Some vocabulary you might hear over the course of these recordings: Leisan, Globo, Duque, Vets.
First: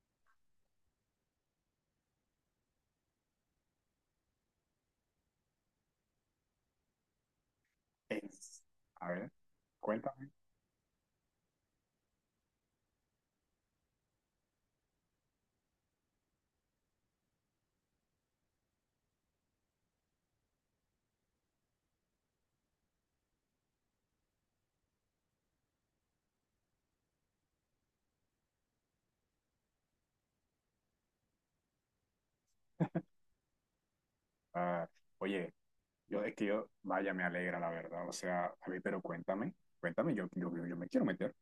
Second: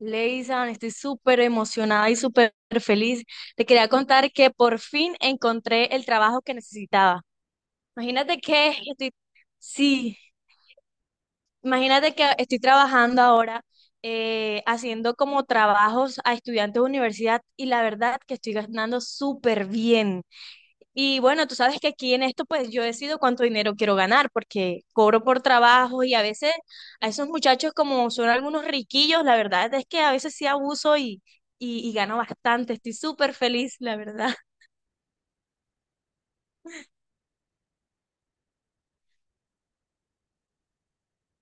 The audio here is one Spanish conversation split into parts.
Leisan, estoy súper emocionada y súper feliz. Te quería contar que por fin encontré el trabajo que necesitaba. Imagínate Es- que a estoy, ver, sí, cuéntame. imagínate que estoy trabajando ahora haciendo como trabajos a estudiantes de universidad y la verdad que estoy ganando súper bien. Y bueno, tú sabes que aquí en esto, pues yo decido cuánto dinero quiero ganar, porque cobro por trabajo y a veces a esos muchachos, como son algunos riquillos, la verdad es que a veces sí abuso y gano bastante. Estoy súper feliz, la verdad. Ah, oye, yo es que yo, vaya, me alegra la verdad. O sea, a ver, pero cuéntame, cuéntame, yo me quiero meter.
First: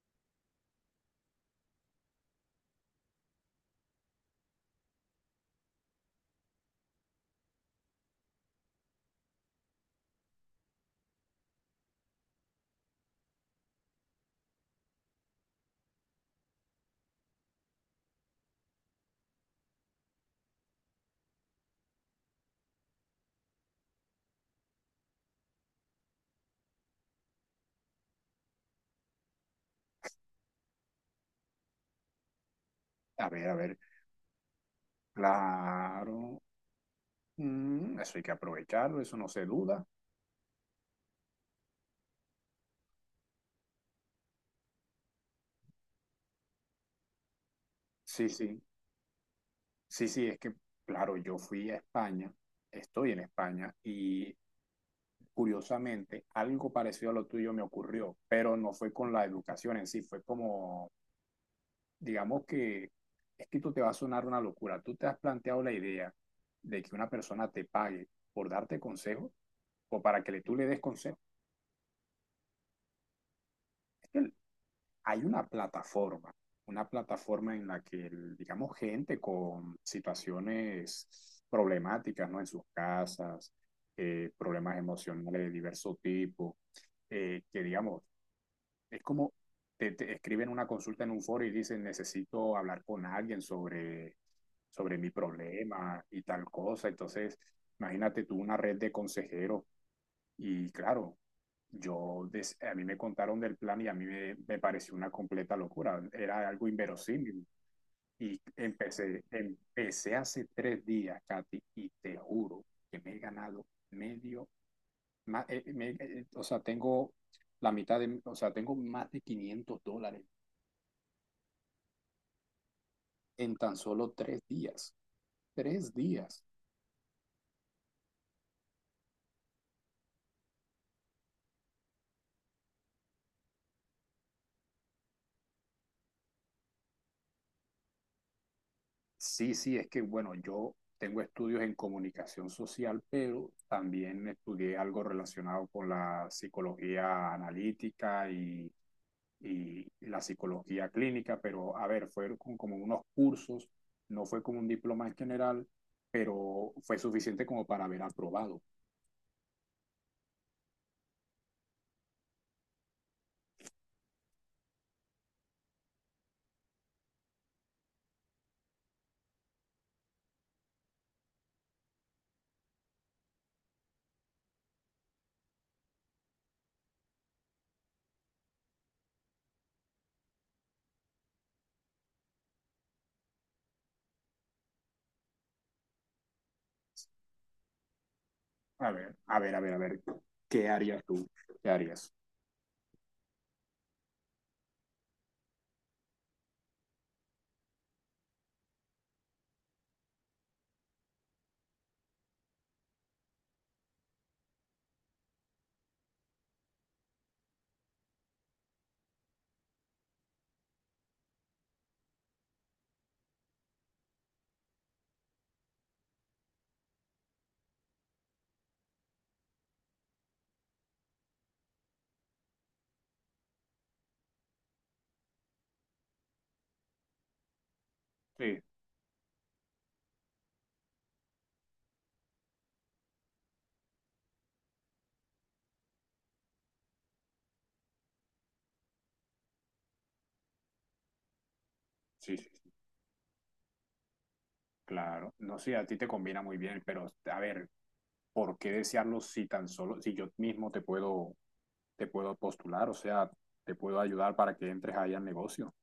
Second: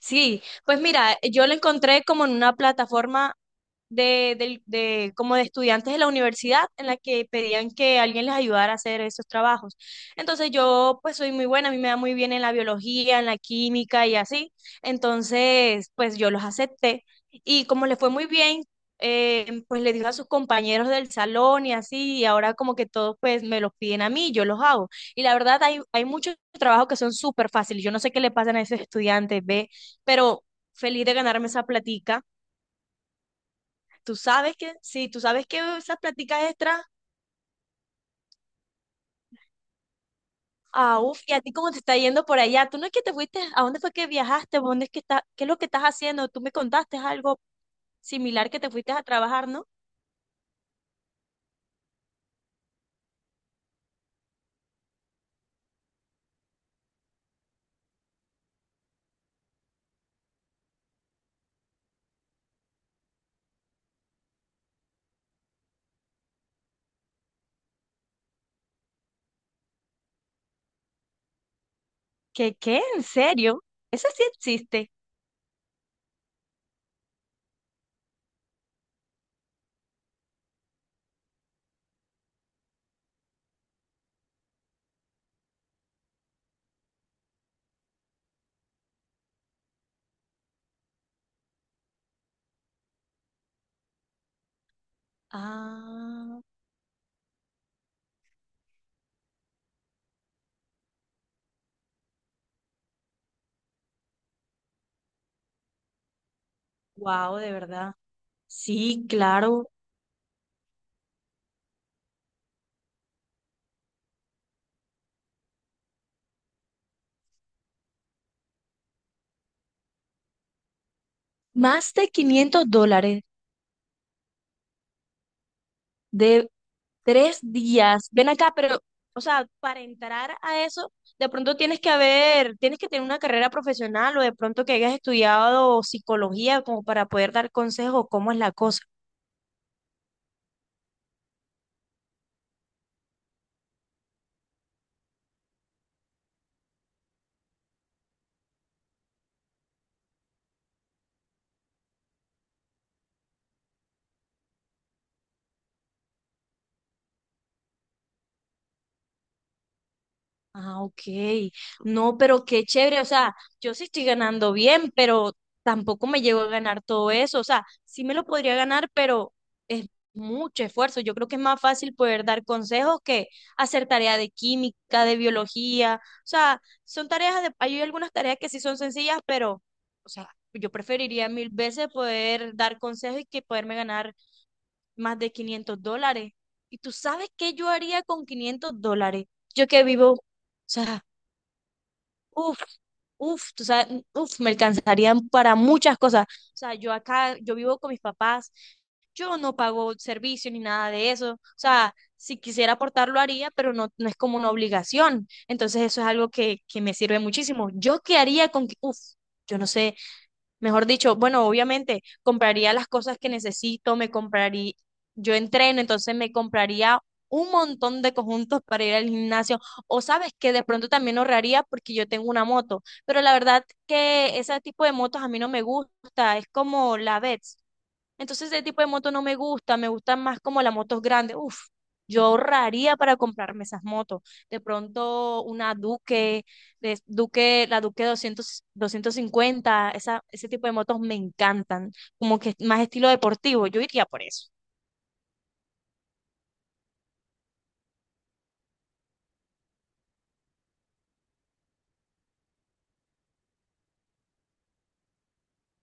Sí, pues mira, yo lo encontré como en una plataforma como de estudiantes de la universidad en la que pedían que alguien les ayudara a hacer esos trabajos. Entonces yo pues soy muy buena, a mí me da muy bien en la biología, en la química y así. Entonces pues yo los acepté y como les fue muy bien, pues le dijo a sus compañeros del salón y así y ahora como que todos pues me los piden a mí, yo los hago. Y la verdad hay muchos trabajos que son súper fáciles. Yo no sé qué le pasan a esos estudiantes, ¿ve? Pero feliz de ganarme esa platica. A ver, Tú sabes que, sí, tú sabes que esas claro. prácticas extras, Mm, eso hay que aprovecharlo, eso no se duda. ah, uf, y a ti cómo te está yendo por allá, tú no es que te fuiste, ¿a dónde fue que viajaste? ¿Dónde es que está, qué es lo que estás haciendo? Tú me contaste algo Sí, similar que sí, te fuiste a trabajar, ¿no? sí, sí, es que, claro, yo fui a España, estoy en España y curiosamente algo parecido a lo tuyo me ocurrió, pero no fue con la educación en sí, fue como digamos que esto te va a sonar una locura. ¿Tú te has planteado la idea de que una persona te pague por darte consejos o para que tú le des consejos? ¿Qué, qué? ¿En serio? Eso Es que sí el- existe. Hay una plataforma en la que, digamos, gente con situaciones problemáticas, ¿no? En sus casas, problemas emocionales de diverso tipo, que, digamos, es como te escriben una consulta en un foro y dicen, necesito hablar con alguien sobre, sobre mi problema y Ah, tal cosa. Entonces, imagínate tú una red de consejeros y claro, a mí me contaron del plan y a mí me pareció una completa locura, era algo wow, inverosímil. de verdad. Y Sí, empecé, claro. empecé hace 3 días, Katy, y te juro que me he ganado medio, o sea, tengo la mitad de, o sea, tengo más de 500 dólares Más de 500 dólares. en tan solo 3 días. 3 días. Tres días. Ven acá, pero, o sea, para entrar a eso, de pronto tienes que haber, tienes que tener una carrera profesional o de pronto que hayas estudiado psicología como para poder dar consejos, cómo es la cosa. Sí, sí, es que bueno, yo tengo estudios en comunicación social, pero también estudié algo relacionado con la psicología analítica y la psicología clínica, pero a ver, fueron como unos cursos, no fue como un diploma en general, pero fue suficiente como para haber aprobado. Ah, ok. No, pero qué chévere. O sea, yo sí estoy ganando bien, pero tampoco me llego a ganar todo eso. O sea, sí me lo podría ganar, pero es mucho esfuerzo. Yo creo que es más fácil poder dar consejos que hacer tarea de química, de biología. O sea, son tareas de, hay algunas tareas que sí son sencillas, pero, o sea, yo preferiría mil veces poder dar consejos y que poderme ganar más de 500 dólares. ¿Y tú sabes qué yo haría con 500 A ver, dólares? a ver, a Yo ver, a que ver, vivo... O ¿qué harías sea, tú? ¿Qué harías? uf, uf, tú sabes, uf, me alcanzarían para muchas cosas. O sea, yo acá, yo vivo con mis papás, yo no pago servicio ni nada de eso. O sea, si quisiera aportar lo haría, pero no, no es como una obligación. Entonces eso es algo que me sirve muchísimo. ¿Yo qué haría con, que- uf, yo no sé, mejor dicho, bueno, obviamente compraría las cosas que necesito, me compraría, yo entreno, entonces me compraría un montón de conjuntos para ir al gimnasio. O sabes que de pronto también ahorraría porque yo tengo una moto, pero la verdad que ese tipo de motos a mí no me gusta, es como la Vets. Entonces ese Sí, tipo de moto no me gusta, me gustan más como las motos grandes. Uf, yo ahorraría para comprarme esas motos. De pronto una Duque, Duque, la Duque 200, 250, esa, ese tipo de motos me encantan, sí, como sí, que sí, más estilo deportivo, yo iría por eso. claro. No sé, a ti te combina muy bien, pero a ver, ¿por qué desearlo si tan solo, si yo mismo te puedo postular, o sea, te puedo ayudar para que entres ahí al negocio?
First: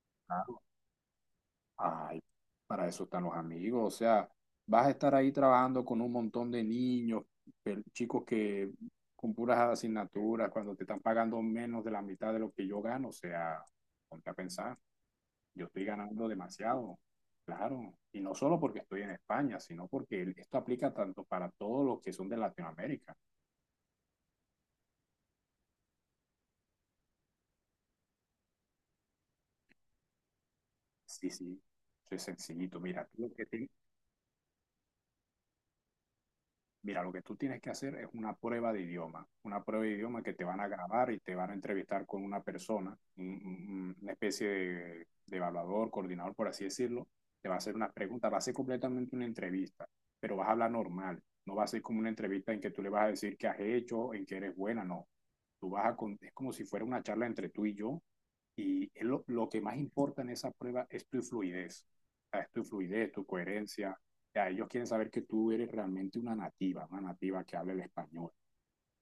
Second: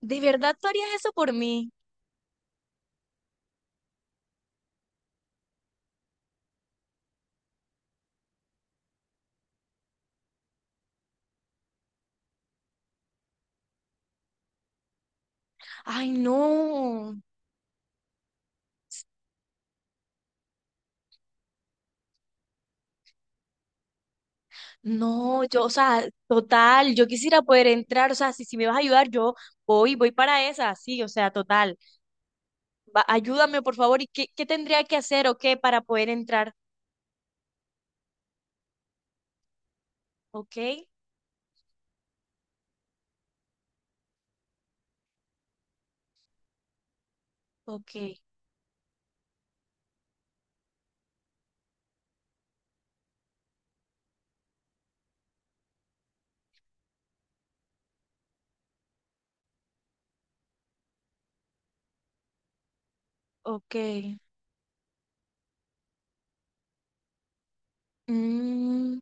¿De verdad Claro. tú harías eso por mí? Ay, para eso están los amigos, o sea, vas a estar ahí trabajando con un montón de niños, chicos que con puras asignaturas, cuando te están pagando menos de la mitad de lo que yo gano, o sea, ponte a pensar, yo estoy Ay, ganando demasiado, no, claro, y no solo porque estoy en España, sino porque esto aplica tanto para todos los que son de Latinoamérica. no, yo, o sea, total, yo quisiera poder entrar, o sea, si, si me vas a ayudar, yo voy para esa, sí, o Sí, sea, sí, total. soy sencillito. Ayúdame por favor, ¿y qué, qué tendría que hacer o qué para poder entrar? Mira, lo que tú tienes que hacer es una prueba de idioma, una prueba de idioma que te Ok, van a grabar y te van a entrevistar con una persona, una especie de evaluador, coordinador, por así decirlo, te va a hacer unas ok, preguntas, va a ser completamente una entrevista, pero vas a hablar normal, no va a ser como una entrevista en que tú le vas a decir qué has hecho, en qué eres buena, no. Tú vas a, es como si fuera una charla entre tú y yo, y es lo que más importa en esa prueba es tu fluidez, o sea, es tu fluidez, tu ok. coherencia ya, ellos quieren saber que tú eres realmente una nativa que habla el español. Mm.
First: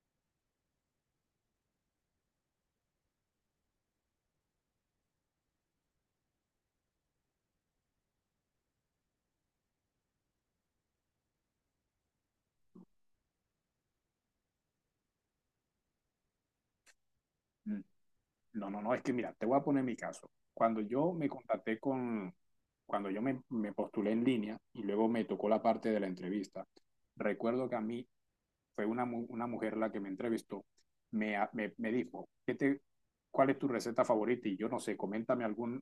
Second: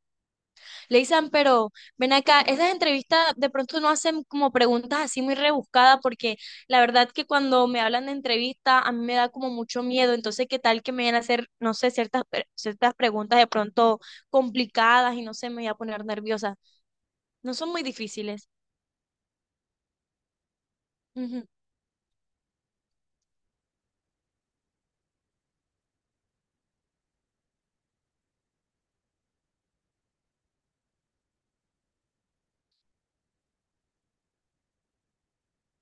Leisan, pero ven acá, esas entrevistas de pronto no hacen como preguntas así muy rebuscadas porque la verdad que cuando me hablan de entrevista a mí me da como mucho miedo, entonces qué tal que me vayan a hacer, no sé, ciertas, ciertas preguntas de pronto complicadas y no sé, me voy a poner nerviosa. No son Mm. muy difíciles. No, es que mira, te voy a poner mi caso. Ujú. Cuando yo me postulé en línea y luego me tocó la parte de la entrevista, recuerdo que a mí fue una, una mujer la que me entrevistó, me dijo, ¿cuál es tu receta favorita? Y yo no sé, coméntame algún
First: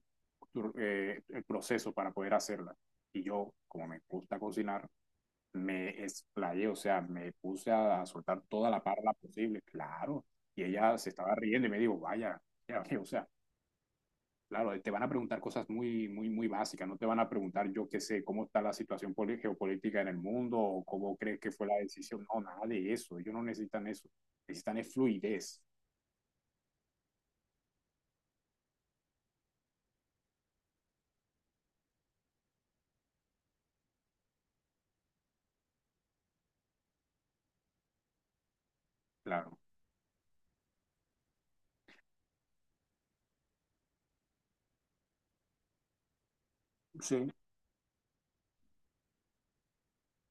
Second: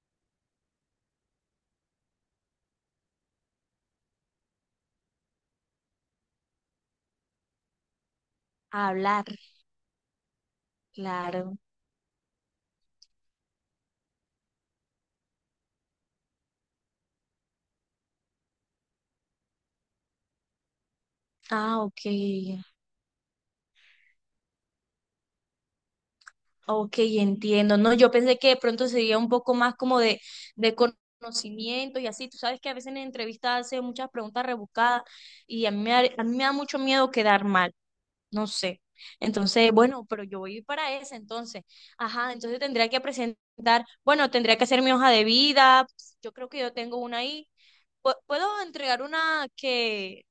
el proceso para poder hacerla. Y yo, como me gusta cocinar, me explayé, o sea, me puse a soltar toda la parla Hablar, posible, claro. Y ella se estaba claro. riendo y me dijo, vaya, ya, o sea, claro, te van a preguntar cosas muy, muy, muy básicas, no te van a preguntar, yo qué sé, cómo está la situación geopolítica en el mundo o cómo crees que fue la Ah, ok. decisión, no, nada de eso, ellos no necesitan eso, necesitan es fluidez, Ok, entiendo. No, yo pensé que de pronto sería un poco más como de conocimiento y así. Tú sabes que a veces en entrevistas hacen muchas preguntas rebuscadas y a mí me da mucho miedo quedar mal. No sé. claro. Entonces, bueno, pero yo voy para esa entonces. Ajá, entonces tendría que presentar, bueno, tendría que hacer mi hoja de vida. Yo creo que yo tengo una Sí. ahí. Puedo entregar una que,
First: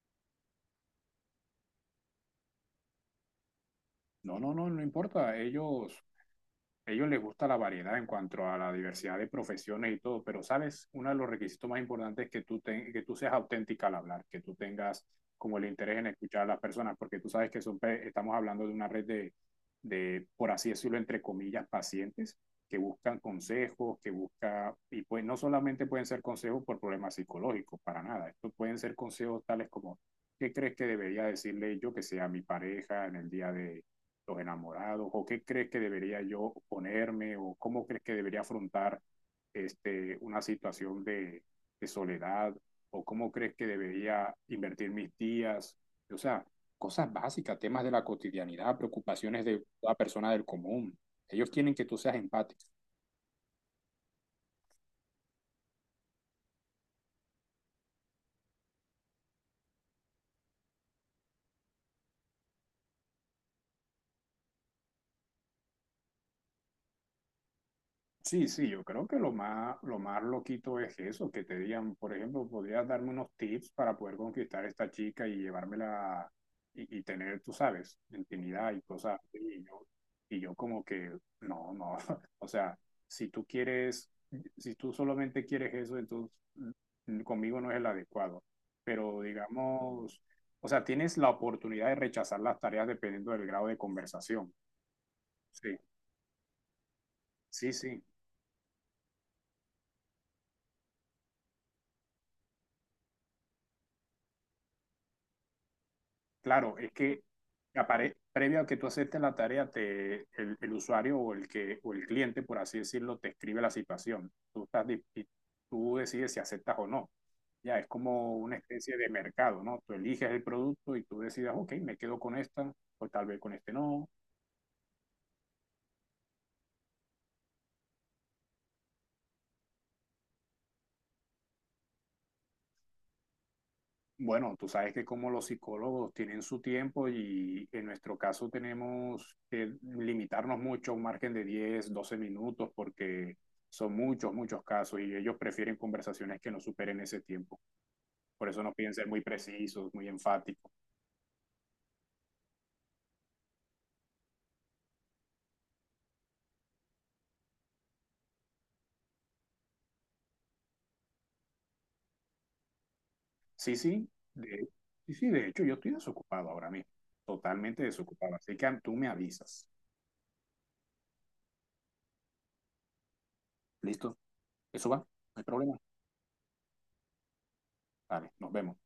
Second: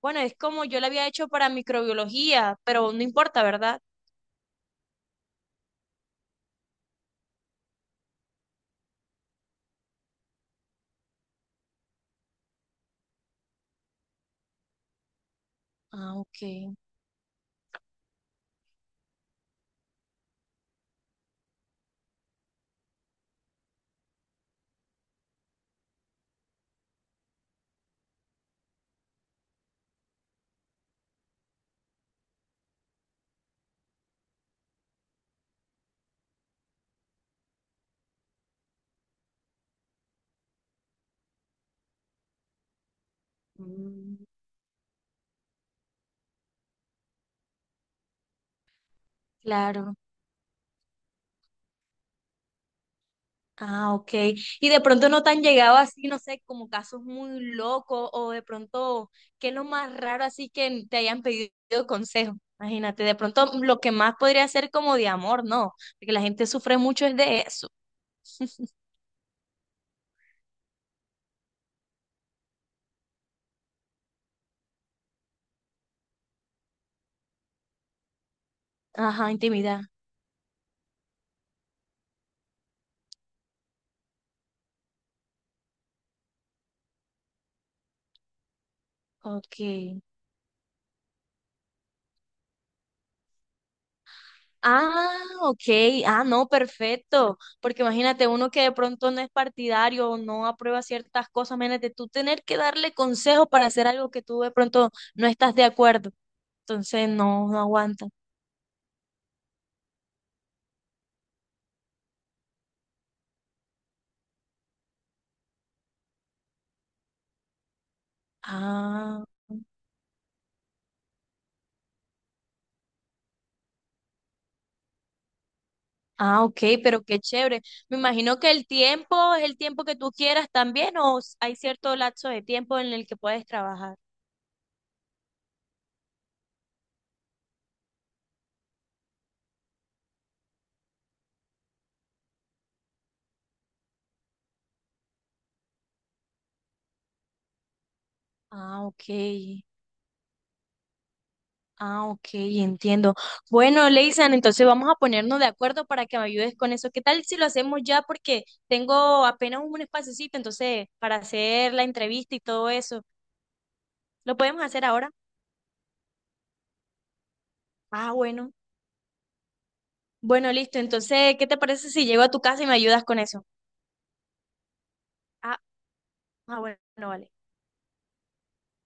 bueno, es como yo la había hecho para microbiología, pero no importa, ¿verdad? No, no importa, ellos a ellos les gusta la variedad en cuanto a la diversidad de profesiones y todo, pero sabes, uno de los requisitos más importantes es que que tú seas auténtica al hablar, que tú tengas como el interés en Ah, escuchar a las ok. personas, porque tú sabes que son estamos hablando de una red de, por así decirlo, entre comillas, pacientes que buscan consejos, que busca, y pues no solamente pueden ser consejos por problemas psicológicos, para nada, estos pueden ser consejos tales como, ¿qué crees que debería decirle yo que sea mi pareja en el día de los enamorados, o qué crees que debería yo ponerme, o cómo crees que debería afrontar este, una situación de soledad, o cómo crees que Mm, debería invertir mis días, o sea, cosas básicas, temas de la cotidianidad, preocupaciones de claro. toda persona del común. Ellos quieren que tú seas empático. Ah, ok. Y de pronto no te han llegado así, no sé, como casos muy locos o de pronto, ¿qué es lo más raro así que te hayan pedido consejo? Imagínate, de pronto lo que más podría ser como de amor, ¿no? Porque la gente sufre mucho es de eso. Sí, sí, yo creo que lo más loquito es eso, que te digan, por ejemplo, podrías darme unos tips para poder conquistar a esta chica y llevármela y tener, tú sabes, intimidad y cosas Ajá, así. Y intimidad. yo, y yo como que, no, no, o sea, si tú quieres, si tú solamente quieres eso, entonces mm, conmigo no es el adecuado. Pero Ok. digamos, o sea, tienes la oportunidad de rechazar las tareas dependiendo del grado de conversación. Ah, ok. Sí, Ah, no, perfecto. sí, Porque sí. imagínate, uno que de pronto no es partidario o no aprueba ciertas cosas, imagínate tú tener que darle consejo para hacer algo que tú de pronto no estás de acuerdo. Claro, es Entonces, que no, no aguanta. Previo a que tú aceptes la tarea, el usuario o el cliente, por así decirlo, te escribe la situación. Y tú decides si aceptas o no. Ya es como una especie de Ah, mercado, ¿no? Tú eliges el producto y tú decides, ok, me quedo con esta, o tal vez con este no. ah, ok, pero qué chévere. Me imagino que el tiempo es el tiempo que tú quieras también o s- hay cierto lapso de tiempo en el que puedes trabajar. Bueno, tú sabes que como los psicólogos tienen su tiempo y en nuestro caso tenemos que limitarnos mucho a un margen de 10, 12 minutos porque son muchos, muchos casos y ellos prefieren conversaciones que no superen ese tiempo. Por eso nos Ah, piden ok. ser muy precisos, muy enfáticos. Ah, ok, entiendo. Bueno, Leisan, entonces vamos a ponernos de acuerdo para que me ayudes con eso. ¿Qué tal si lo hacemos ya? Porque tengo apenas un espacecito, entonces, para hacer la entrevista y todo eso. Sí, sí, ¿Lo podemos de, hacer ahora? sí, sí, de hecho yo estoy desocupado ahora mismo, totalmente Ah, desocupado. bueno. Así que tú me avisas. Bueno, listo. Entonces, ¿qué te parece si llego a tu casa y me ayudas con eso? ¿Listo? Eso va, no hay Ah, problema. ah, bueno, vale. Vale, nos vemos.